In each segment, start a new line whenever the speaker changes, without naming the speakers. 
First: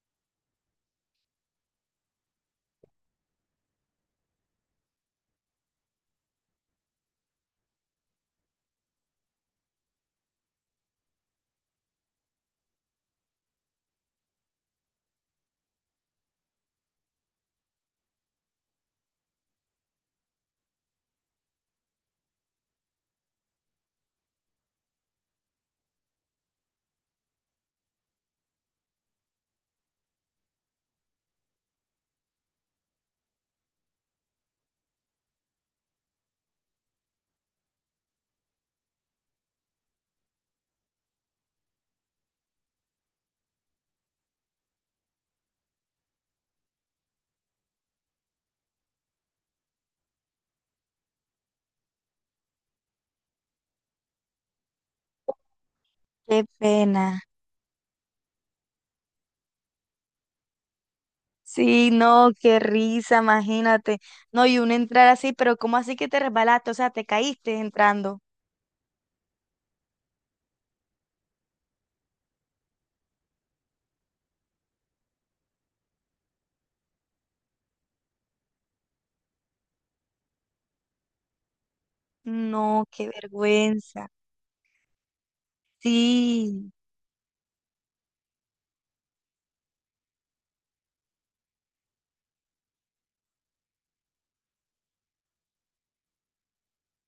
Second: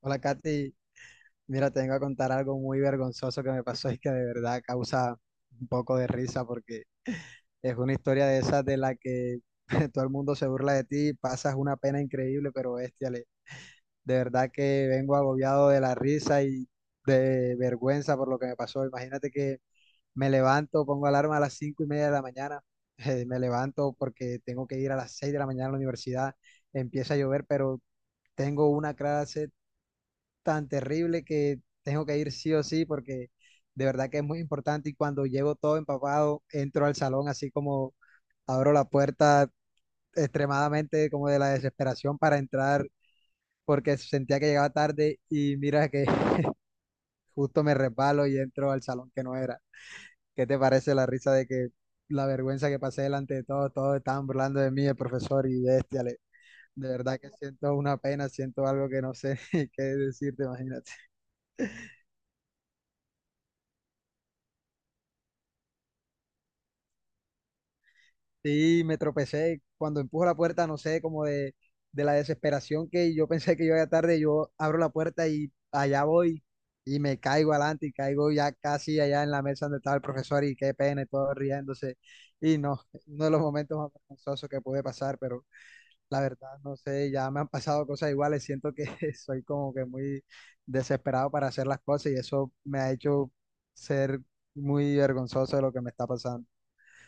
Hola, Katy. Mira, te vengo a contar algo muy vergonzoso que me pasó y que de verdad causa un poco de risa porque es una historia de esas de la que todo el mundo se burla de ti, pasas una pena increíble, pero bestiale. De verdad que vengo agobiado de la risa y de vergüenza por lo que me pasó. Imagínate que me levanto, pongo alarma a las 5:30 de la mañana. Me levanto porque tengo que ir a las 6 de la mañana a la universidad, empieza a llover, pero tengo una clase tan terrible que tengo que ir sí o sí porque de verdad que es muy importante, y cuando llego todo empapado, entro al salón así como, abro la puerta extremadamente, como de la desesperación para entrar porque sentía que llegaba tarde, y mira que justo me resbalo y entro al salón que no era. ¿Qué te parece la risa de que la vergüenza que pasé delante de todos? Todos estaban burlando de mí, el profesor y bestia, le-
Qué
de verdad
pena.
que siento una pena, siento algo que no sé qué decirte, imagínate.
Sí, no, qué risa, imagínate. No, y uno entrar así, pero ¿cómo así que te resbalaste? O sea, te caíste entrando.
Sí, me tropecé. Cuando empujo la puerta, no sé, como de la desesperación que yo pensé que yo iba tarde, yo abro la puerta y allá voy y me caigo adelante y caigo ya casi allá en la mesa donde estaba el profesor, y qué pena, y todo riéndose. Y no,
No, qué
uno de los momentos más
vergüenza.
vergonzosos que pude pasar. Pero la verdad,
Sí,
no sé, ya me han pasado cosas iguales. Siento que soy como que muy desesperado para hacer las cosas, y eso me ha hecho ser muy vergonzoso de lo que me está pasando.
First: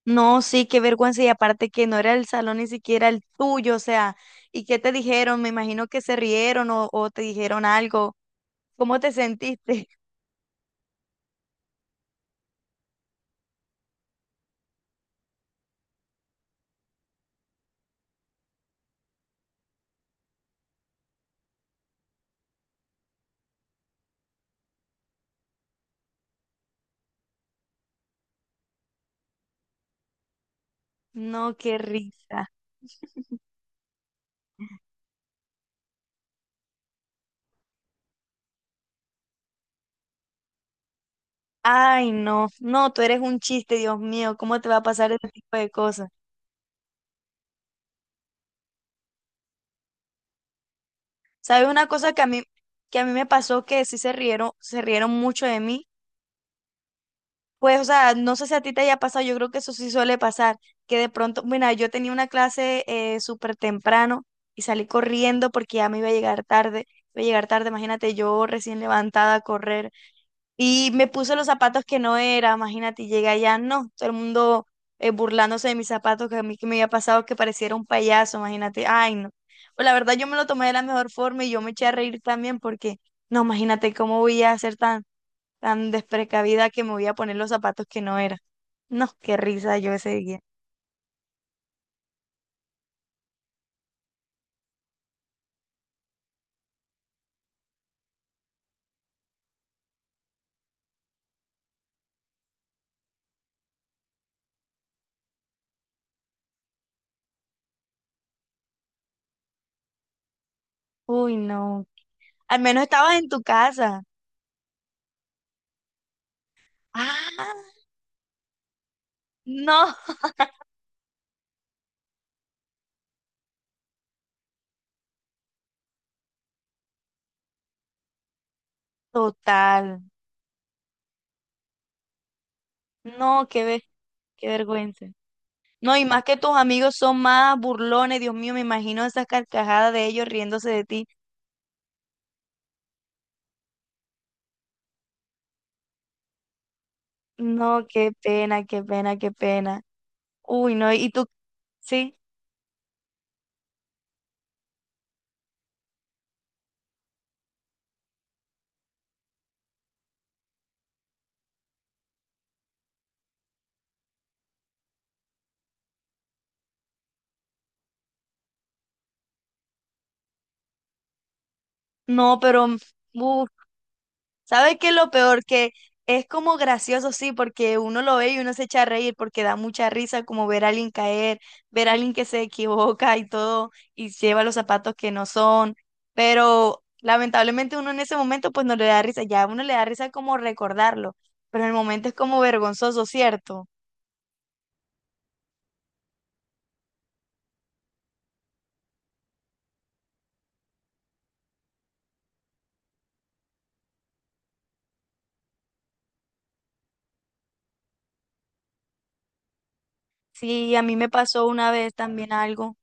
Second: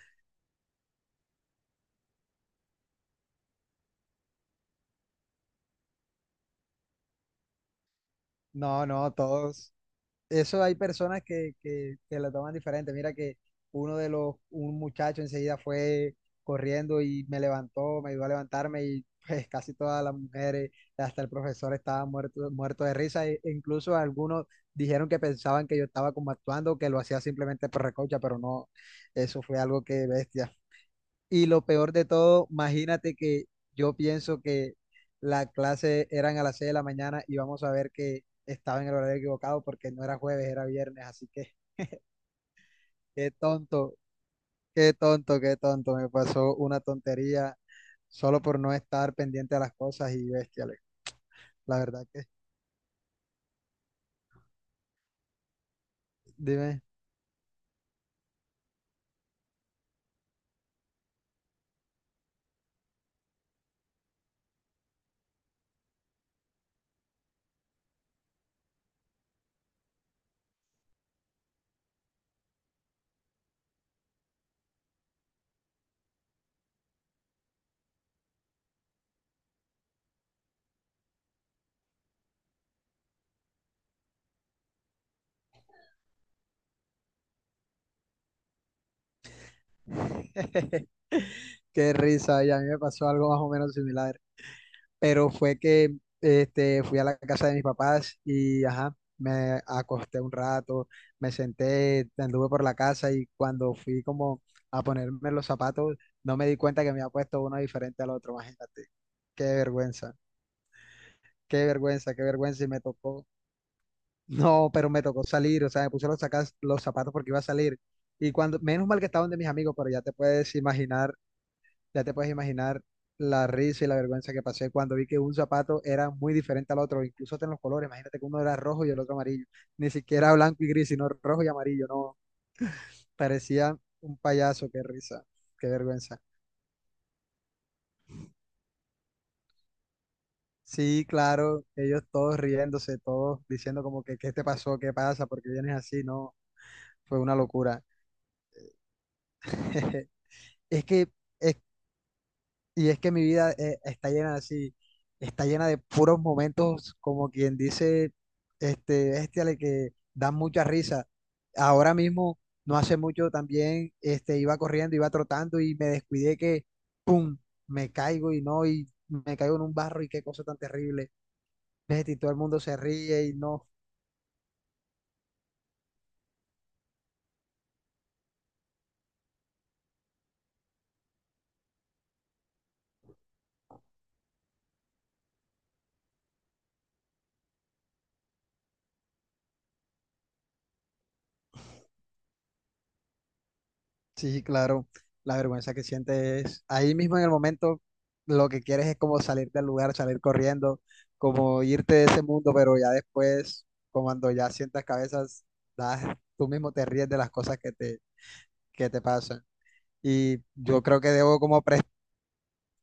no, sí, qué vergüenza. Y aparte que no era el salón ni siquiera el tuyo, o sea, ¿y qué te dijeron? Me imagino que se rieron o te dijeron algo.
No,
¿Cómo
no,
te
todos.
sentiste?
Eso hay personas que lo toman diferente. Mira que uno de los, un muchacho enseguida fue corriendo y me levantó, me ayudó a levantarme, y pues casi todas las mujeres, hasta el profesor estaba muerto, muerto de risa. E incluso algunos dijeron que pensaban que yo estaba como actuando, que lo hacía simplemente por recocha, pero no, eso fue algo que bestia. Y
No,
lo
qué
peor de todo,
risa.
imagínate que yo pienso que la clase eran a las 6 de la mañana, y vamos a ver que estaba en el horario equivocado porque no era jueves, era viernes. Así que
Ay, no, no, tú eres
qué
un chiste,
tonto,
Dios mío, ¿cómo te va a
qué
pasar ese
tonto,
tipo
qué
de
tonto.
cosas?
Me pasó una tontería solo por no estar pendiente a las cosas, y bestia, Alex.
¿Sabes
La
una
verdad
cosa que
que,
que a mí me pasó que sí se rieron mucho de mí?
dime,
Pues, o sea, no sé si a ti te haya pasado, yo creo que eso sí suele pasar, que de pronto, mira, yo tenía una clase súper temprano y salí corriendo porque ya me iba a llegar tarde, iba a llegar tarde, imagínate yo recién levantada a correr. Y me puse los zapatos que no era, imagínate, y llegué allá, no, todo el mundo burlándose de mis zapatos, que a mí que me había pasado que pareciera un payaso, imagínate, ay no. Pues la verdad yo me lo tomé de la mejor forma y yo me eché a reír también porque, no, imagínate cómo voy a ser tan, tan desprecavida que me voy a poner los zapatos que no era. No, qué risa yo ese día.
qué risa. Y a mí me pasó algo más o menos similar. Pero fue que fui a la casa de mis papás y ajá, me acosté un rato, me senté, anduve por la casa, y cuando fui como a ponerme los zapatos, no me di cuenta que me había puesto uno diferente al otro, imagínate, qué vergüenza,
Uy,
qué
no.
vergüenza, qué
Al
vergüenza, y me
menos estabas
tocó,
en tu casa.
no, pero me tocó salir, o sea, me puse los, sacas- los zapatos porque iba a
Ah,
salir. Y cuando, menos mal que estaban de mis amigos, pero
no,
ya te puedes imaginar la risa y la vergüenza que pasé cuando vi que un zapato era muy diferente al otro, incluso hasta en los colores. Imagínate que uno era rojo y el otro amarillo. Ni
total.
siquiera blanco y gris, sino rojo y amarillo. No,
No,
parecía un
qué
payaso. Qué
vergüenza.
risa, qué
No, y
vergüenza.
más que tus amigos son más burlones, Dios mío, me imagino esas carcajadas de ellos riéndose de
Sí,
ti.
claro, ellos todos riéndose, todos diciendo como que, ¿qué te pasó? ¿Qué pasa? ¿Por qué vienes así? No, fue una locura.
No, qué pena, qué pena, qué pena. Uy,
Es
no,
que
y tú,
es
sí,
Y es que mi vida está llena así, está llena de puros momentos, como quien dice, le que dan mucha risa. Ahora mismo, no hace mucho también, iba corriendo, iba trotando, y me descuidé que, pum, me caigo, y no, y me caigo en un barro y qué cosa tan terrible. Bestia. Y todo el
no,
mundo
pero,
se ríe y
uy,
no.
¿sabes qué es lo peor? Que es como gracioso, sí, porque uno lo ve y uno se echa a reír porque da mucha risa como ver a alguien caer, ver a alguien que se equivoca y todo, y lleva los zapatos que no son, pero lamentablemente uno en ese momento pues no le da risa, ya a uno le da risa como recordarlo, pero en el momento es como vergonzoso, ¿cierto?
Sí, claro, la vergüenza que sientes es ahí mismo en el momento. Lo que quieres es como salir del lugar, salir corriendo, como irte de ese mundo, pero ya después, como cuando ya sientas cabezas, das, tú mismo te ríes de las cosas que te pasan. Y
Sí, a
yo
mí
creo
me
que debo
pasó
como,
una vez también algo,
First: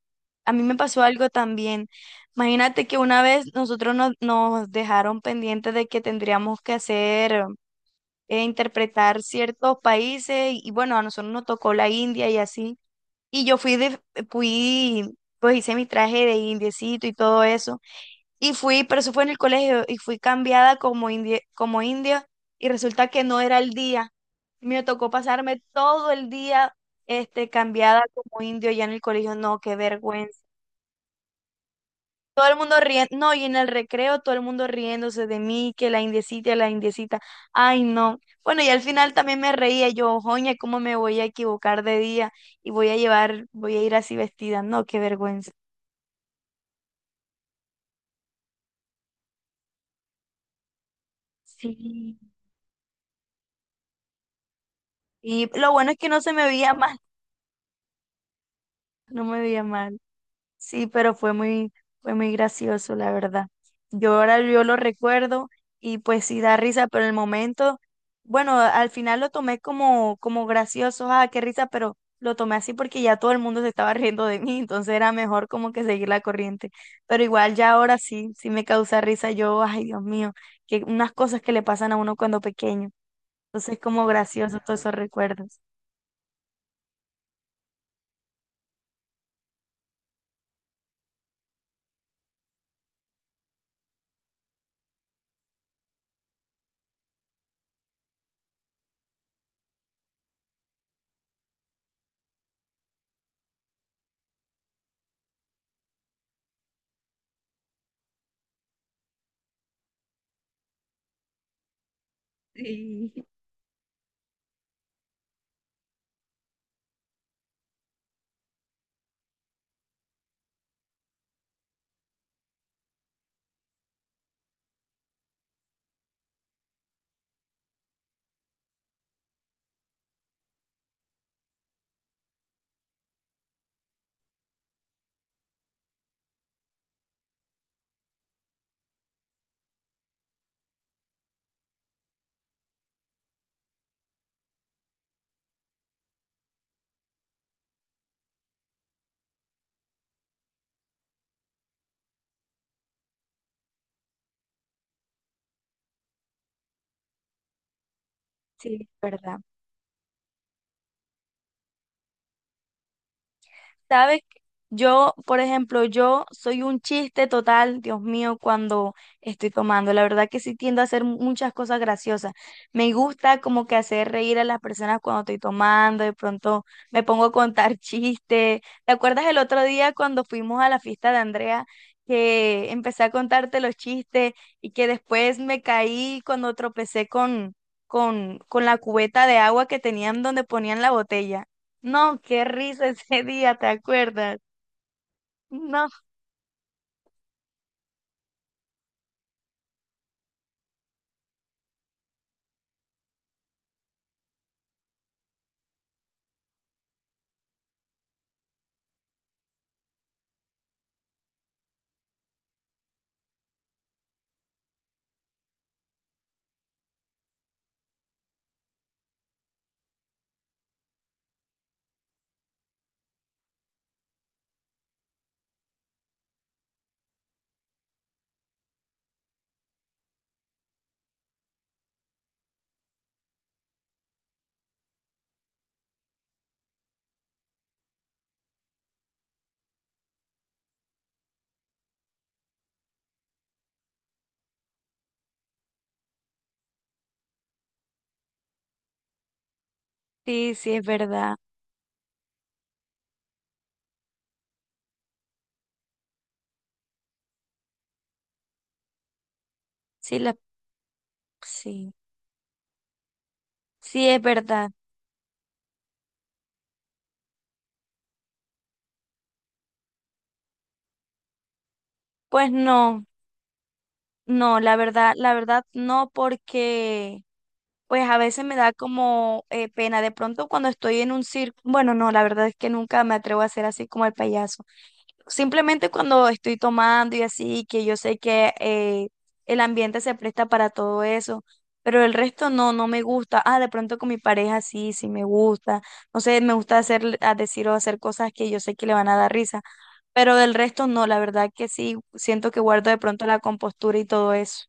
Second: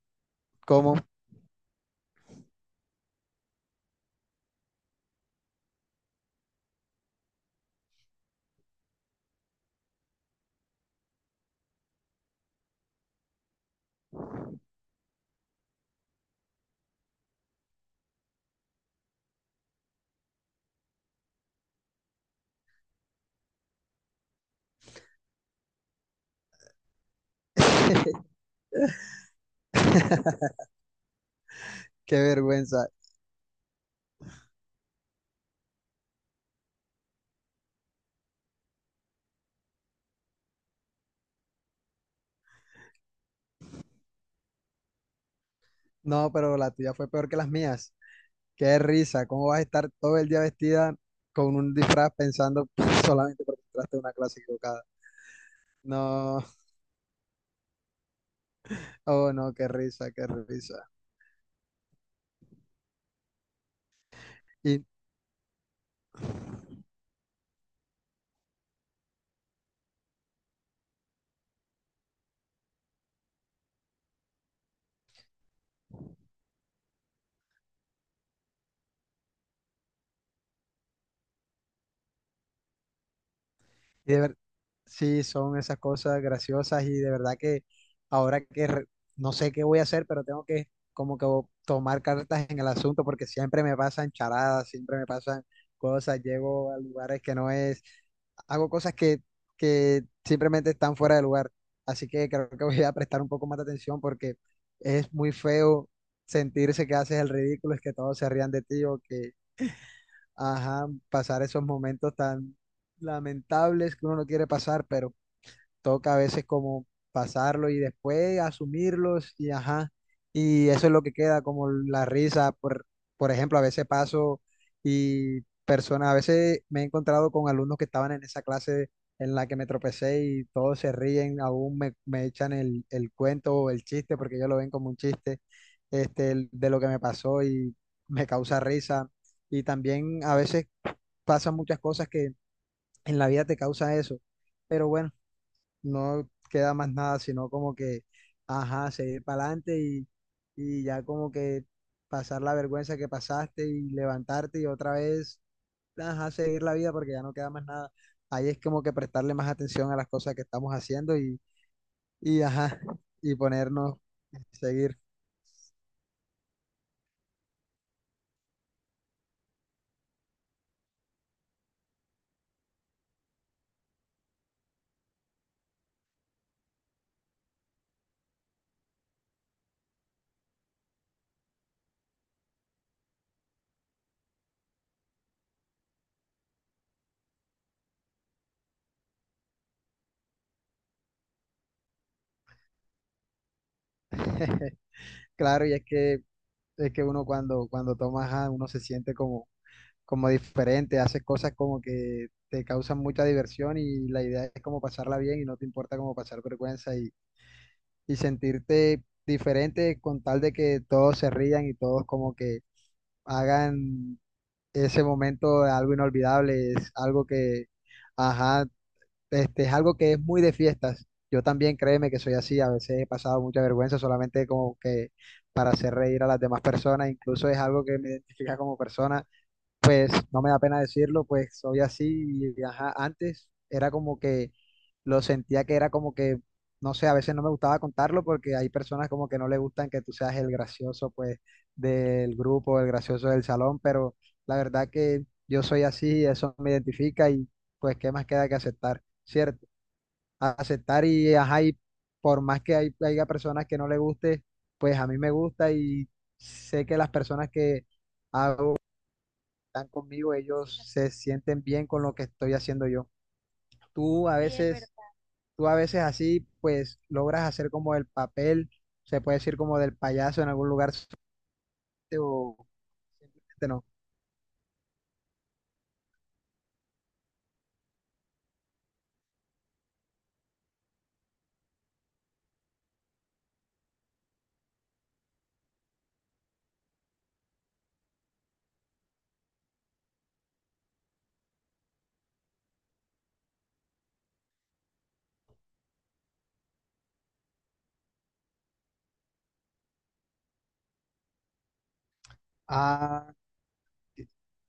a mí me
como,
pasó algo también. Imagínate que una vez nosotros nos dejaron pendientes de que tendríamos que hacer interpretar ciertos países y bueno, a nosotros nos tocó la India y así. Y yo fui, pues hice mi traje de indiecito y todo eso. Y fui, pero eso fue en el colegio y fui cambiada como india y resulta que no era el día. Me tocó pasarme todo el día cambiada como indio ya en el colegio. No, qué vergüenza.
qué
Todo el mundo
vergüenza.
riendo, no, y en el recreo todo el mundo riéndose de mí, que la indecita, ay no. Bueno, y al final también me reía yo, joña, ¿cómo me voy a equivocar de día? Y voy a llevar, voy a ir así vestida, no, qué vergüenza.
No, pero la tuya fue peor que las mías. Qué risa, ¿cómo vas a estar todo el día vestida con un disfraz
Sí.
pensando solamente porque entraste a una clase equivocada?
Y lo bueno es que no se me
No.
veía mal, no
Oh,
me
no,
veía
qué
mal.
risa, qué
Sí,
risa.
pero fue muy gracioso, la verdad. Yo ahora yo
Y,
lo
y
recuerdo y pues sí da risa, pero en el momento, bueno, al final lo tomé como, como gracioso, ah, qué risa, pero lo tomé así porque ya todo el mundo se estaba riendo de mí, entonces era mejor como que seguir la corriente. Pero igual ya ahora sí, sí me causa risa yo, ay Dios mío, que unas cosas que le pasan a uno cuando pequeño. Entonces como
de ver,
gracioso todos esos
sí, son
recuerdos.
esas cosas graciosas, y de verdad que ahora que re- no sé qué voy a hacer, pero tengo que como que tomar cartas en el asunto porque siempre me pasan charadas, siempre me pasan cosas, llego a lugares que no es, hago cosas que simplemente están fuera de lugar. Así que creo que voy a prestar un poco más de atención porque es muy feo sentirse que haces el ridículo, es que todos se rían de ti, o que ajá, pasar esos momentos tan lamentables que uno no quiere pasar, pero toca a veces como pasarlo y después asumirlos, y ajá, y eso es lo que queda, como la risa, por ejemplo. A veces paso y personas, a veces me he encontrado con alumnos que estaban en esa clase en la que me tropecé, y todos se ríen, aún me echan el cuento o el chiste, porque ellos lo ven como un chiste, de lo que me pasó, y me causa risa. Y también a veces pasan muchas cosas que en la vida te causa eso. Pero bueno, no queda más nada, sino como que, ajá, seguir para adelante, y ya como que pasar la vergüenza que pasaste y levantarte, y otra vez, ajá, seguir la vida porque ya no queda más nada. Ahí es como
Sí,
que prestarle
¿verdad?
más atención a las cosas que estamos haciendo, y ajá, y ponernos,
¿Sabes?
seguir.
Yo, por ejemplo, yo soy un chiste total, Dios mío, cuando estoy tomando. La verdad que sí tiendo a hacer muchas cosas graciosas. Me gusta como que hacer reír a las personas cuando estoy tomando, de pronto me pongo a contar chistes. ¿Te acuerdas el otro día cuando fuimos a la fiesta de Andrea que empecé a contarte los chistes y que después me caí cuando tropecé con la cubeta de agua que tenían donde ponían la botella? No, qué risa ese día, ¿te acuerdas?
Claro, y es
No,
que, uno cuando toma, ajá, uno se siente como, como diferente, haces cosas como que te causan mucha diversión, y la idea es como pasarla bien y no te importa como pasar vergüenza, y sentirte diferente con tal de que todos se rían y todos como que hagan ese momento algo inolvidable. Es algo que, ajá, es algo que es muy de fiestas. Yo también créeme que soy así, a veces he pasado mucha vergüenza solamente como que para hacer reír a las demás personas. Incluso es algo que me identifica como persona, pues no me da pena decirlo, pues soy así, y ajá, antes era como que lo sentía que era como que, no sé, a veces no me gustaba contarlo porque hay personas como que no le gustan que tú seas el gracioso, pues del grupo, el gracioso del salón, pero la verdad que yo soy así, eso me identifica, y pues qué más queda que aceptar, ¿cierto? A-
sí, sí es
aceptar y
verdad.
ajá, y por más que haya personas que no le guste, pues a mí me gusta, y sé que las personas que están
Sí,
conmigo, ellos se sienten bien
sí,
con lo que estoy haciendo yo.
sí es
Tú a, sí, es
verdad.
verdad, veces, tú a veces así, pues logras hacer como el papel, se puede decir como del payaso en algún lugar,
Pues
o
no,
simplemente no.
no, la verdad no, porque pues a veces me da como pena. De pronto cuando estoy en un circo, bueno, no, la verdad es que nunca me atrevo a hacer así como el payaso. Simplemente cuando estoy tomando y así, que yo sé que el ambiente se presta para todo eso, pero el resto no, no me gusta. Ah, de pronto con mi pareja sí, sí me gusta. No sé, me gusta hacer, a decir o hacer cosas que yo sé que le van a dar risa, pero del resto no, la verdad que sí, siento que guardo de pronto
Ah,
la compostura y
qué
todo eso.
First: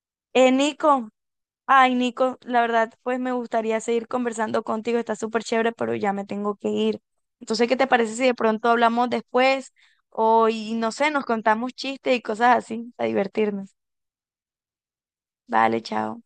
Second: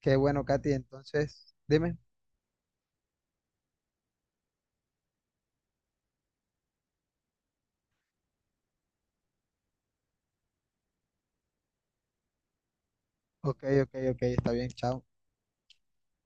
qué bueno, Katy.
Nico,
Entonces,
ay,
dime.
Nico, la verdad, pues me gustaría seguir conversando contigo, está súper chévere, pero ya me tengo que ir. Entonces, ¿qué te parece si de pronto hablamos después? O, y no sé, nos contamos chistes y cosas así, para
Ok,
divertirnos.
ok, ok, está bien, chao.
Vale, chao.